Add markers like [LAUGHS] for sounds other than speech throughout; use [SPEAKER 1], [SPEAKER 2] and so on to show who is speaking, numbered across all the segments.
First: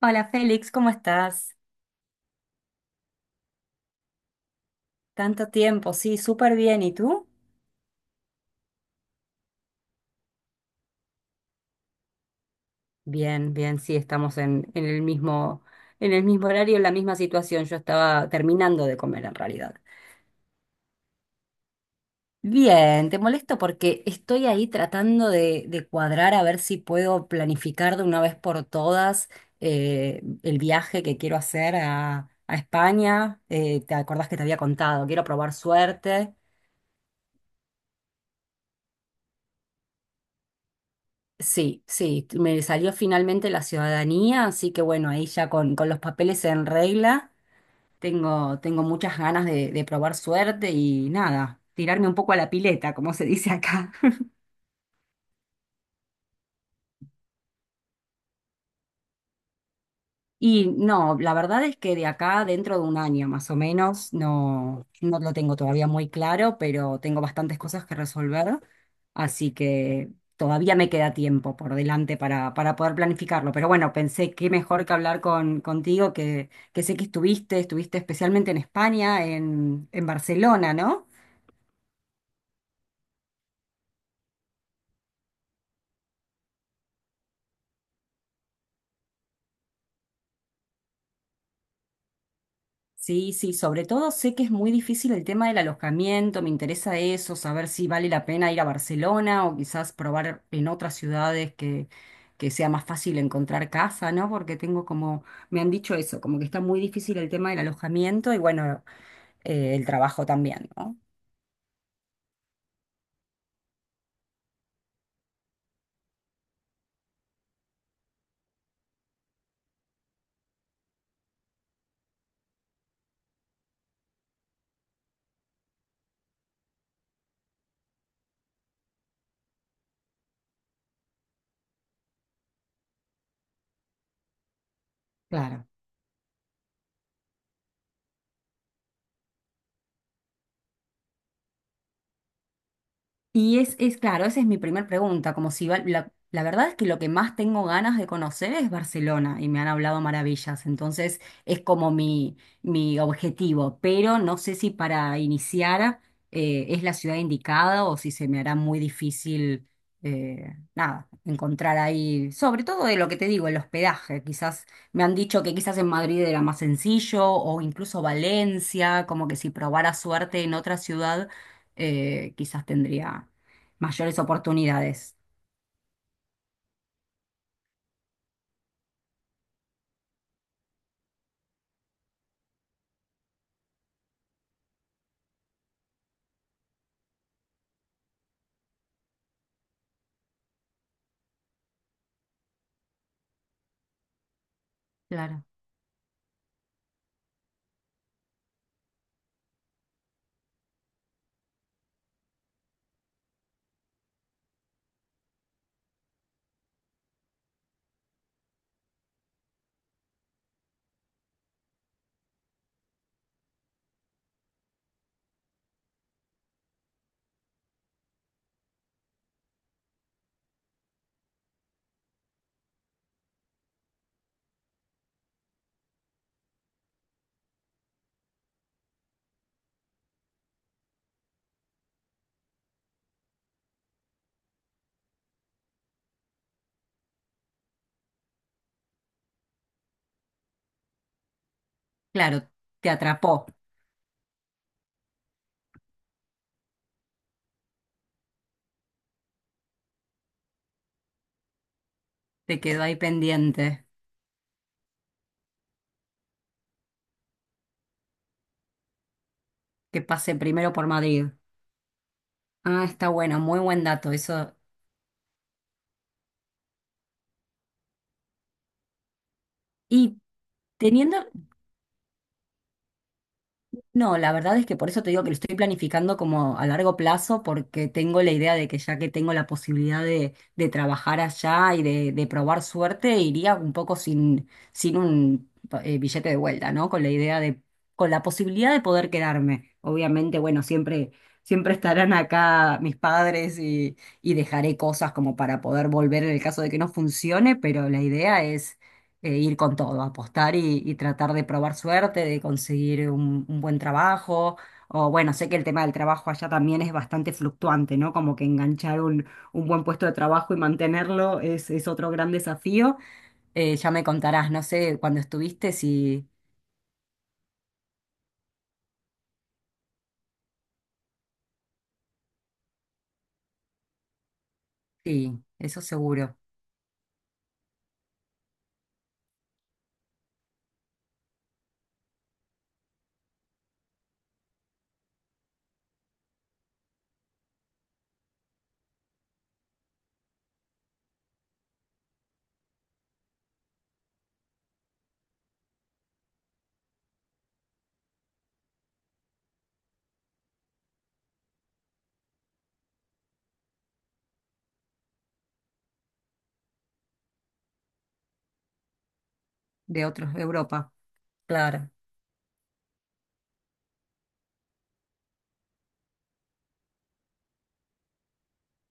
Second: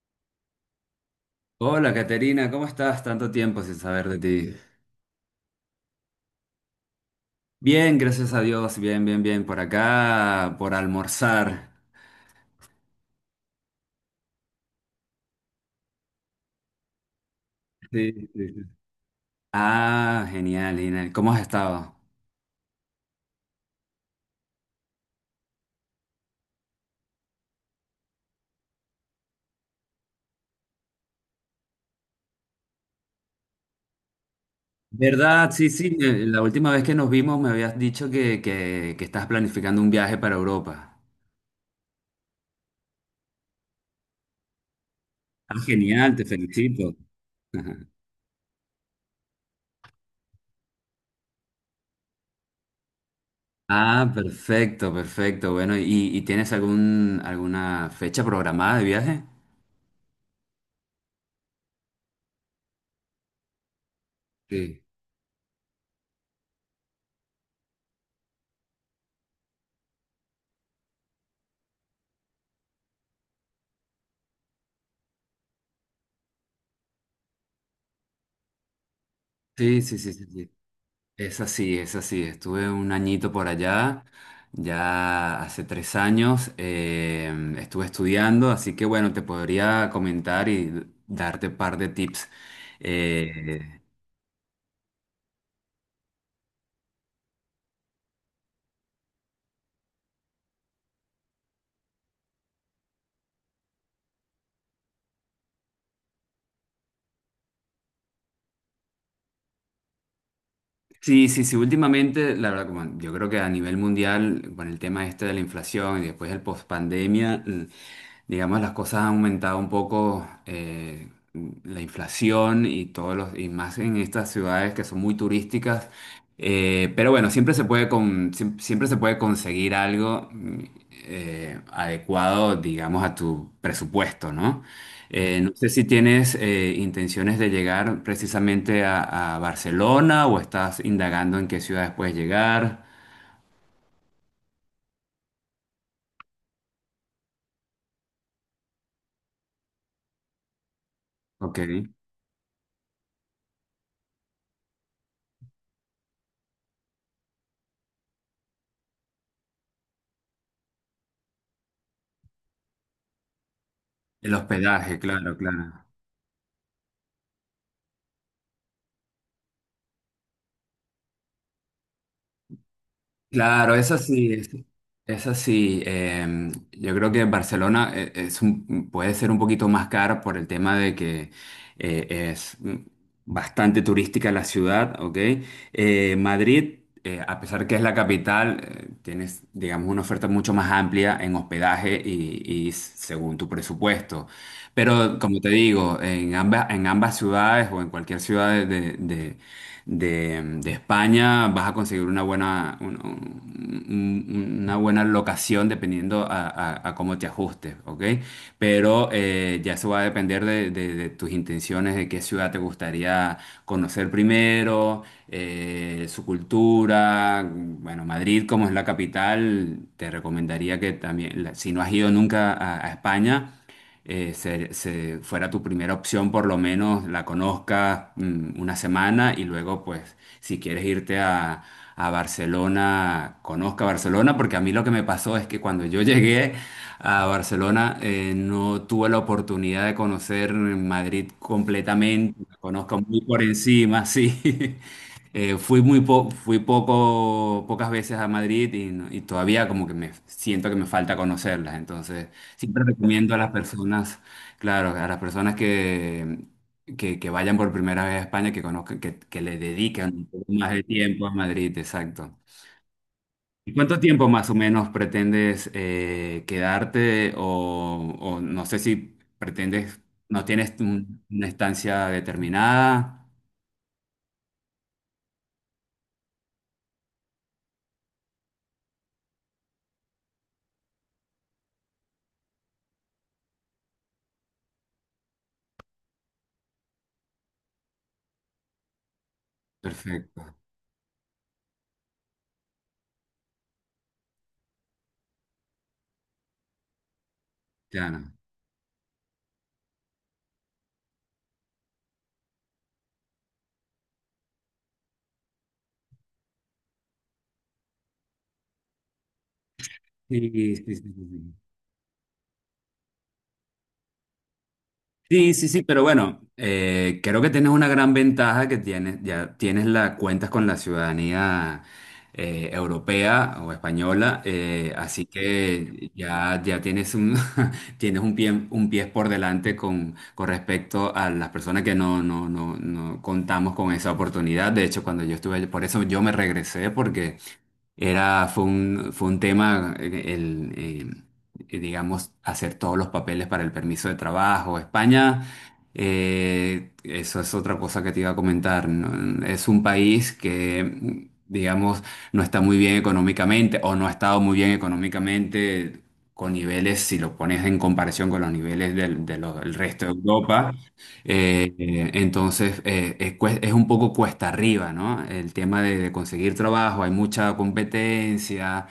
[SPEAKER 1] Hola Félix, ¿cómo estás?
[SPEAKER 2] Hola, Caterina, ¿cómo estás? Tanto tiempo sin saber de ti.
[SPEAKER 1] Tanto tiempo, sí, súper bien. ¿Y tú?
[SPEAKER 2] Bien, gracias a Dios, bien, bien, bien. Por acá, por almorzar.
[SPEAKER 1] Bien, bien, sí, estamos en el mismo, en el mismo horario, en la misma situación. Yo
[SPEAKER 2] Sí,
[SPEAKER 1] estaba
[SPEAKER 2] sí, sí.
[SPEAKER 1] terminando de comer en realidad.
[SPEAKER 2] Ah, genial, genial. ¿Cómo has estado?
[SPEAKER 1] Bien, te molesto porque estoy ahí tratando de cuadrar a ver si puedo planificar de una vez por todas el viaje que quiero hacer a España. ¿Te acordás que te había contado? Quiero
[SPEAKER 2] ¿Verdad?
[SPEAKER 1] probar
[SPEAKER 2] Sí, sí.
[SPEAKER 1] suerte.
[SPEAKER 2] La última vez que nos vimos me habías dicho que estás planificando un viaje para Europa.
[SPEAKER 1] Sí, sí, me salió finalmente la ciudadanía, así que bueno, ahí ya
[SPEAKER 2] Ah,
[SPEAKER 1] con los
[SPEAKER 2] genial, te
[SPEAKER 1] papeles en
[SPEAKER 2] felicito.
[SPEAKER 1] regla,
[SPEAKER 2] [LAUGHS]
[SPEAKER 1] tengo muchas ganas de probar suerte y nada, tirarme un poco a la pileta, como se dice acá.
[SPEAKER 2] Ah, perfecto, perfecto. Bueno, ¿y tienes algún, alguna fecha programada de viaje?
[SPEAKER 1] Y no, la verdad es que de acá, dentro de un año más o menos,
[SPEAKER 2] Sí.
[SPEAKER 1] no, no lo tengo todavía muy claro, pero tengo bastantes cosas que resolver, así que todavía me queda tiempo por delante para poder planificarlo. Pero bueno, pensé que mejor que hablar con, contigo, que sé que estuviste especialmente en España,
[SPEAKER 2] Sí, sí,
[SPEAKER 1] en
[SPEAKER 2] sí, sí. sí.
[SPEAKER 1] Barcelona, ¿no?
[SPEAKER 2] Es así, es así. Estuve un añito por allá, ya hace 3 años, estuve estudiando, así que bueno, te podría comentar y darte un par de tips. Sí.
[SPEAKER 1] Sí, sí, sobre todo sé que es muy difícil el tema del alojamiento, me interesa eso, saber si vale la pena ir a Barcelona o quizás probar en otras ciudades que sea más fácil encontrar casa, ¿no? Porque tengo como, me han dicho eso, como que está muy difícil el tema del alojamiento y bueno, el trabajo también, ¿no?
[SPEAKER 2] Sí, sí, sí, últimamente, la verdad, como yo creo que a nivel mundial, con el tema este de la inflación y después del post-pandemia, digamos, las cosas han aumentado un poco, la inflación y todos los, y más en estas ciudades que son muy turísticas. Pero bueno, siempre se puede siempre se puede conseguir algo adecuado, digamos, a tu presupuesto, ¿no? No
[SPEAKER 1] Claro.
[SPEAKER 2] sé si tienes intenciones de llegar precisamente a Barcelona o estás indagando en qué ciudades puedes llegar.
[SPEAKER 1] Y es claro, esa es mi primera pregunta, como si va- la verdad es que lo que más tengo ganas de conocer es Barcelona y me han hablado maravillas, entonces
[SPEAKER 2] Ok.
[SPEAKER 1] es como mi objetivo, pero no sé si para iniciar es la ciudad indicada o si se me hará muy difícil, nada, encontrar ahí, sobre todo de lo que te digo, el hospedaje,
[SPEAKER 2] El
[SPEAKER 1] quizás
[SPEAKER 2] hospedaje,
[SPEAKER 1] me han
[SPEAKER 2] claro,
[SPEAKER 1] dicho que quizás
[SPEAKER 2] claro.
[SPEAKER 1] en Madrid era más sencillo o incluso Valencia, como que si probara suerte en otra ciudad quizás tendría
[SPEAKER 2] Claro, es
[SPEAKER 1] mayores
[SPEAKER 2] así, es,
[SPEAKER 1] oportunidades.
[SPEAKER 2] es así. Yo creo que Barcelona puede ser un poquito más cara por el tema de que es bastante turística la ciudad, ¿ok? Madrid, a pesar que es la capital, tienes, digamos, una oferta mucho más amplia en hospedaje y, según tu presupuesto. Pero como
[SPEAKER 1] Claro.
[SPEAKER 2] te digo, en ambas ciudades o en cualquier ciudad de España, vas a conseguir una buena, una buena locación dependiendo a cómo te ajustes, ¿ok? Pero ya eso va a depender de tus intenciones, de qué ciudad te gustaría conocer primero, su cultura. Bueno, Madrid, como es la capital, te recomendaría que también, si no has ido nunca a a España, fuera tu primera opción, por lo menos la conozcas una semana y luego, pues, si quieres irte a Barcelona, conozca Barcelona, porque a mí lo que me pasó es que cuando yo [LAUGHS] llegué a Barcelona no tuve la oportunidad de conocer Madrid completamente,
[SPEAKER 1] Claro,
[SPEAKER 2] la
[SPEAKER 1] te
[SPEAKER 2] conozco muy por
[SPEAKER 1] atrapó,
[SPEAKER 2] encima, sí. [LAUGHS] Fui poco, pocas veces a Madrid y, no- y todavía como que me siento que me falta conocerlas, entonces
[SPEAKER 1] te quedó
[SPEAKER 2] siempre
[SPEAKER 1] ahí
[SPEAKER 2] recomiendo a las
[SPEAKER 1] pendiente,
[SPEAKER 2] personas, claro, a las personas que vayan por primera vez a España, que conozcan, que le
[SPEAKER 1] que
[SPEAKER 2] dedican un
[SPEAKER 1] pase
[SPEAKER 2] poco más
[SPEAKER 1] primero
[SPEAKER 2] de
[SPEAKER 1] por Madrid.
[SPEAKER 2] tiempo a Madrid, exacto.
[SPEAKER 1] Ah, está bueno, muy
[SPEAKER 2] ¿Y
[SPEAKER 1] buen
[SPEAKER 2] cuánto
[SPEAKER 1] dato
[SPEAKER 2] tiempo más o
[SPEAKER 1] eso.
[SPEAKER 2] menos pretendes quedarte? O no sé si pretendes,
[SPEAKER 1] Y
[SPEAKER 2] no tienes
[SPEAKER 1] teniendo
[SPEAKER 2] una estancia determinada.
[SPEAKER 1] No, la verdad es que por eso te digo que lo estoy planificando como a largo plazo, porque tengo la idea de que ya que tengo la posibilidad de trabajar allá y de probar suerte, iría un poco sin, sin un billete de vuelta, ¿no? Con la idea de, con la posibilidad de poder quedarme. Obviamente,
[SPEAKER 2] Perfecto,
[SPEAKER 1] bueno, siempre, siempre estarán acá mis padres y dejaré cosas como para poder volver en el caso de que no funcione, pero la
[SPEAKER 2] ya no.
[SPEAKER 1] idea ir con todo, apostar y tratar de probar suerte, de conseguir un buen trabajo. O bueno, sé que el tema del trabajo allá también es bastante fluctuante, ¿no? Como que enganchar un buen puesto de
[SPEAKER 2] Sí,
[SPEAKER 1] trabajo y
[SPEAKER 2] sí, sí, sí.
[SPEAKER 1] mantenerlo
[SPEAKER 2] sí.
[SPEAKER 1] es otro gran desafío. Ya me contarás, no sé, cuando
[SPEAKER 2] Sí, sí,
[SPEAKER 1] estuviste,
[SPEAKER 2] sí, pero
[SPEAKER 1] si,
[SPEAKER 2] bueno, creo que tienes una gran ventaja que tienes, ya tienes la, cuentas con la ciudadanía europea o española, así
[SPEAKER 1] sí, eso
[SPEAKER 2] que
[SPEAKER 1] seguro,
[SPEAKER 2] ya, ya tienes un, [LAUGHS] tienes un pie por delante con respecto a las personas que no contamos con esa oportunidad. De hecho, cuando yo estuve, por eso yo me regresé, porque era, fue un tema, digamos, hacer todos los papeles para el permiso de trabajo. España, eso es otra cosa que te iba a comentar, ¿no? Es un país que, digamos, no está muy bien económicamente o no ha estado muy bien económicamente con niveles, si lo pones en comparación con los niveles del
[SPEAKER 1] de
[SPEAKER 2] resto de
[SPEAKER 1] otros de
[SPEAKER 2] Europa.
[SPEAKER 1] Europa,
[SPEAKER 2] eh,
[SPEAKER 1] claro.
[SPEAKER 2] entonces, es un poco cuesta arriba, ¿no? El tema de conseguir trabajo, hay mucha competencia,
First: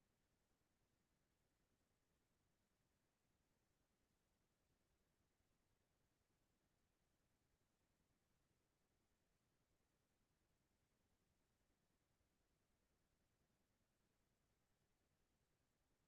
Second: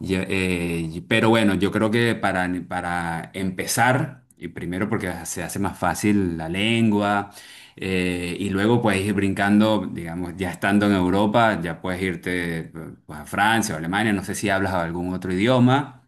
[SPEAKER 2] pero bueno, yo creo que para empezar, y primero porque se hace más fácil la lengua, y luego puedes ir brincando, digamos, ya estando en Europa, ya puedes irte pues, a Francia o Alemania, no sé si hablas algún otro idioma.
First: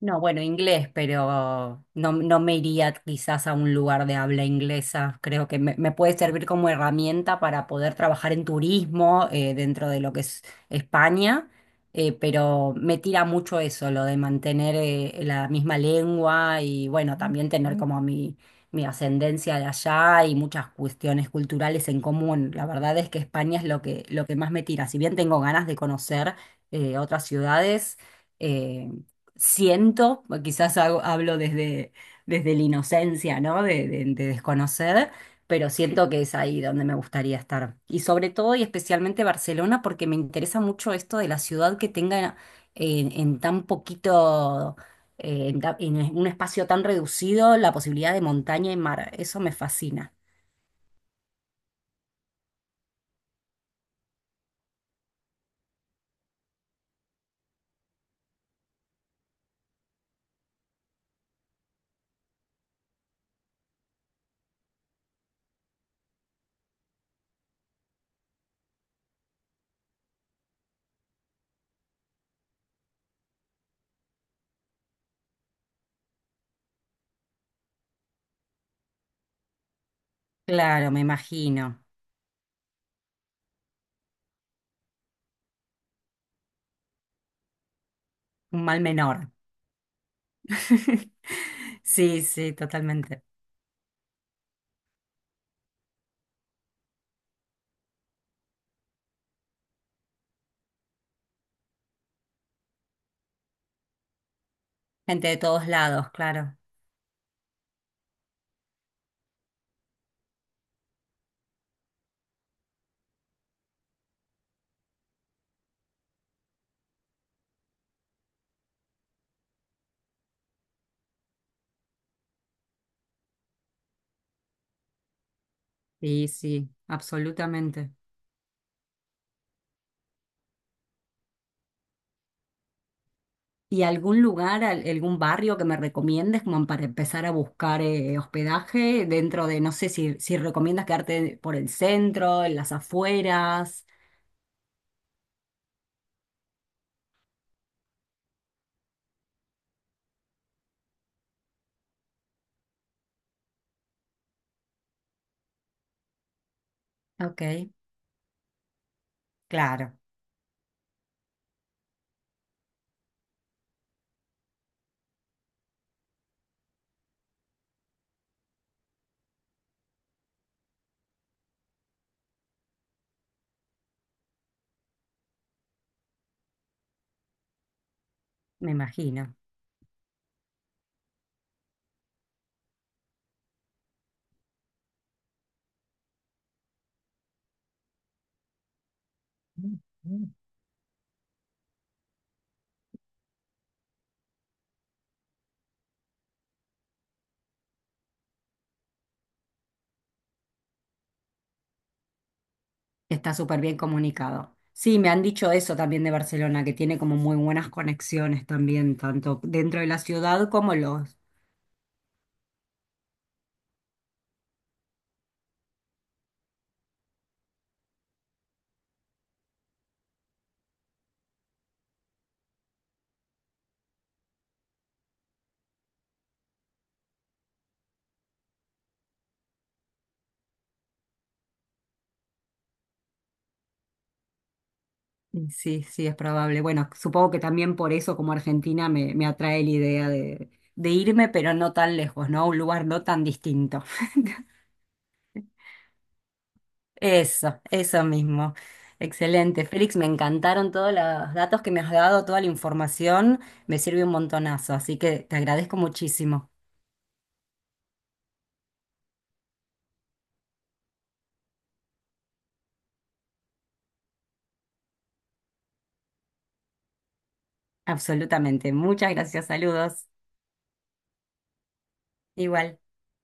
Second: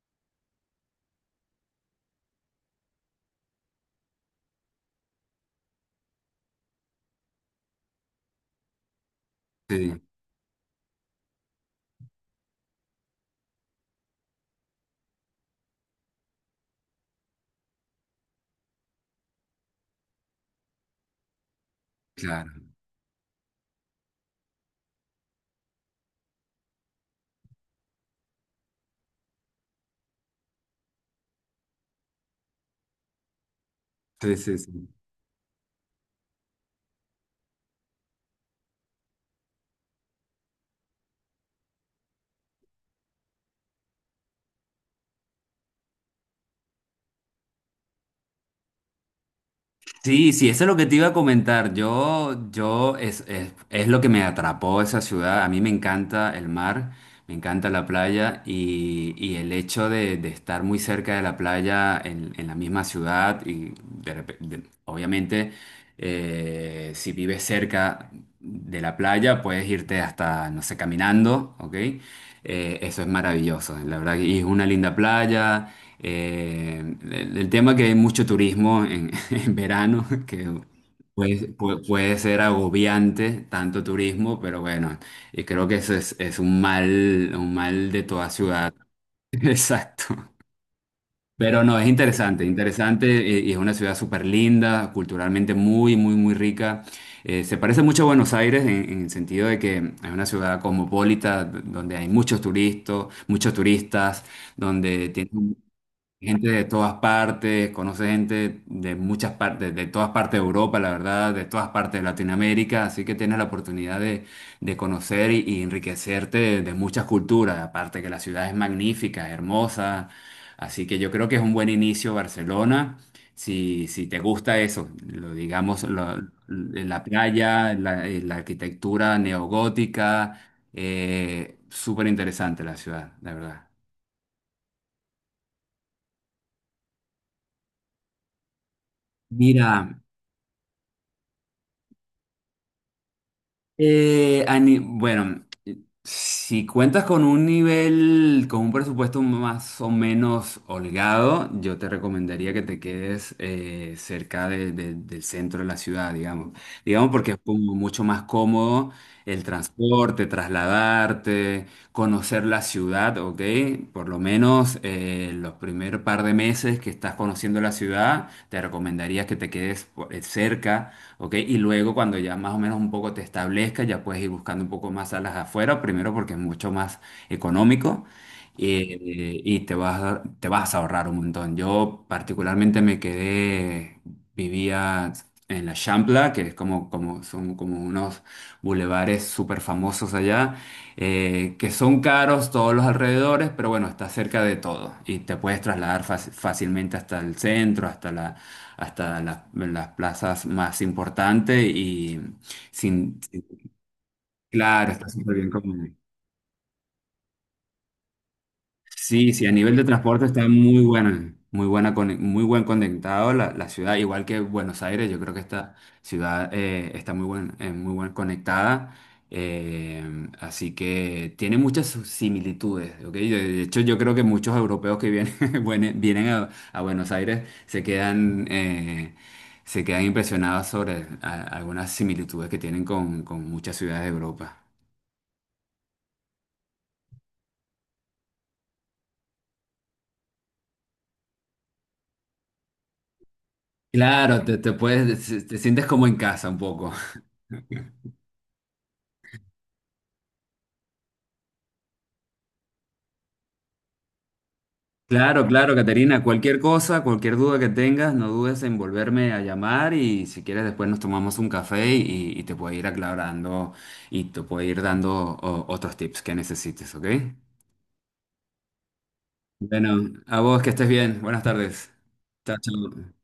[SPEAKER 1] No, bueno, inglés, pero no, no me iría quizás a un lugar de habla inglesa. Creo que me puede servir como herramienta para poder trabajar en turismo dentro de
[SPEAKER 2] Sí,
[SPEAKER 1] lo que es España, pero me tira mucho eso, lo de mantener la misma lengua y bueno, también tener como mi ascendencia de allá y muchas cuestiones culturales en común.
[SPEAKER 2] claro.
[SPEAKER 1] La verdad es que España es lo que más me tira. Si bien tengo ganas de conocer otras ciudades. eh, Siento, o quizás hago- hablo desde, desde la inocencia, ¿no? De
[SPEAKER 2] Sí, sí, sí.
[SPEAKER 1] desconocer, pero siento que es ahí donde me gustaría estar. Y sobre todo y especialmente Barcelona, porque me interesa mucho esto de la ciudad que tenga en tan poquito, en, ta- en un espacio tan reducido, la posibilidad de montaña y mar. Eso me fascina.
[SPEAKER 2] Sí, sí, eso es lo que te iba a comentar. Es lo que me atrapó esa ciudad. A mí me encanta el mar, me encanta la playa y el hecho de estar muy cerca de la playa en la misma ciudad y obviamente si vives cerca de la playa puedes irte hasta, no sé, caminando, ¿ok? Eso es maravilloso, la verdad. Y es una linda playa. El tema que hay mucho turismo en [LAUGHS] [LAUGHS] en verano, que
[SPEAKER 1] Claro, me imagino.
[SPEAKER 2] puede ser agobiante tanto turismo, pero bueno, y creo que eso es un mal de toda
[SPEAKER 1] Un
[SPEAKER 2] ciudad.
[SPEAKER 1] mal menor.
[SPEAKER 2] [LAUGHS] Exacto.
[SPEAKER 1] [LAUGHS]
[SPEAKER 2] Pero no, es
[SPEAKER 1] Sí,
[SPEAKER 2] interesante,
[SPEAKER 1] sí,
[SPEAKER 2] interesante
[SPEAKER 1] totalmente.
[SPEAKER 2] y es una ciudad súper linda, culturalmente muy, muy, muy rica. Se parece mucho a Buenos Aires en el sentido de que es una ciudad cosmopolita donde hay muchos turistas, donde
[SPEAKER 1] Gente
[SPEAKER 2] tiene
[SPEAKER 1] de todos lados,
[SPEAKER 2] gente
[SPEAKER 1] claro.
[SPEAKER 2] de todas partes, conoce gente de muchas partes, de todas partes de Europa, la verdad, de todas partes de Latinoamérica, así que tienes la oportunidad de conocer y enriquecerte de muchas culturas, aparte que la ciudad es magnífica, hermosa, así que yo creo que es un buen inicio Barcelona, si, si te gusta eso,
[SPEAKER 1] Sí, sí,
[SPEAKER 2] la playa,
[SPEAKER 1] absolutamente.
[SPEAKER 2] la arquitectura neogótica, súper interesante la ciudad, la verdad.
[SPEAKER 1] ¿Y algún lugar, al- algún barrio que me recomiendes como para empezar a buscar hospedaje dentro de, no
[SPEAKER 2] Mira.
[SPEAKER 1] sé si, si recomiendas quedarte por el centro, en las afueras?
[SPEAKER 2] Bueno, si cuentas con un nivel, con un presupuesto más o menos holgado, yo te recomendaría que te quedes cerca del centro de la ciudad, digamos. Digamos porque es
[SPEAKER 1] Ok,
[SPEAKER 2] como mucho más cómodo el
[SPEAKER 1] claro,
[SPEAKER 2] transporte, trasladarte, conocer la ciudad, ¿ok? Por lo menos los primer par de meses que estás conociendo la ciudad, te recomendaría que te quedes cerca, ¿ok? Y luego cuando ya más o menos un poco te establezcas, ya puedes ir buscando un poco más salas afuera, primero porque es mucho más económico
[SPEAKER 1] me imagino.
[SPEAKER 2] y te vas, te vas a ahorrar un montón. Yo particularmente me quedé, vivía en la Champla, que es como, como, son como unos bulevares súper famosos
[SPEAKER 1] Mm.
[SPEAKER 2] allá, que son caros todos los alrededores, pero bueno, está cerca de todo y te puedes trasladar fácilmente hasta el centro, hasta la hasta en las plazas más importantes y sin,
[SPEAKER 1] Está súper bien comunicado.
[SPEAKER 2] claro,
[SPEAKER 1] Sí,
[SPEAKER 2] está
[SPEAKER 1] me han
[SPEAKER 2] súper bien.
[SPEAKER 1] dicho eso también de Barcelona, que tiene como muy buenas conexiones también,
[SPEAKER 2] Sí,
[SPEAKER 1] tanto
[SPEAKER 2] sí, a nivel
[SPEAKER 1] dentro
[SPEAKER 2] de
[SPEAKER 1] de la
[SPEAKER 2] transporte está
[SPEAKER 1] ciudad como
[SPEAKER 2] muy
[SPEAKER 1] los,
[SPEAKER 2] buena, muy buena, muy buen conectado la, la ciudad, igual que Buenos Aires, yo creo que esta ciudad está muy buen conectada, así que tiene muchas sus similitudes, ¿ok? De hecho, yo creo que muchos europeos que vienen, [LAUGHS] vienen a Buenos Aires se quedan impresionados sobre algunas similitudes que tienen con muchas ciudades de Europa.
[SPEAKER 1] Y sí, sí, es probable. Bueno, supongo que también por eso como Argentina me, me atrae la idea de irme, pero no tan lejos, ¿no? A un lugar no tan distinto.
[SPEAKER 2] Claro, te,
[SPEAKER 1] [LAUGHS]
[SPEAKER 2] te puedes, te sientes como en casa un poco.
[SPEAKER 1] Eso mismo. Excelente. Félix, me encantaron todos los datos que me has dado, toda la información, me sirve un montonazo, así que te
[SPEAKER 2] Claro, claro,
[SPEAKER 1] agradezco
[SPEAKER 2] Caterina,
[SPEAKER 1] muchísimo.
[SPEAKER 2] cualquier cosa, cualquier duda que tengas, no dudes en volverme a llamar y si quieres después nos tomamos un café y te puedo ir aclarando y te puedo ir dando otros tips que necesites, ¿ok?
[SPEAKER 1] Absolutamente. Muchas gracias, saludos.
[SPEAKER 2] Bueno, a vos que estés bien, buenas tardes. Chao,
[SPEAKER 1] Igual.
[SPEAKER 2] chao.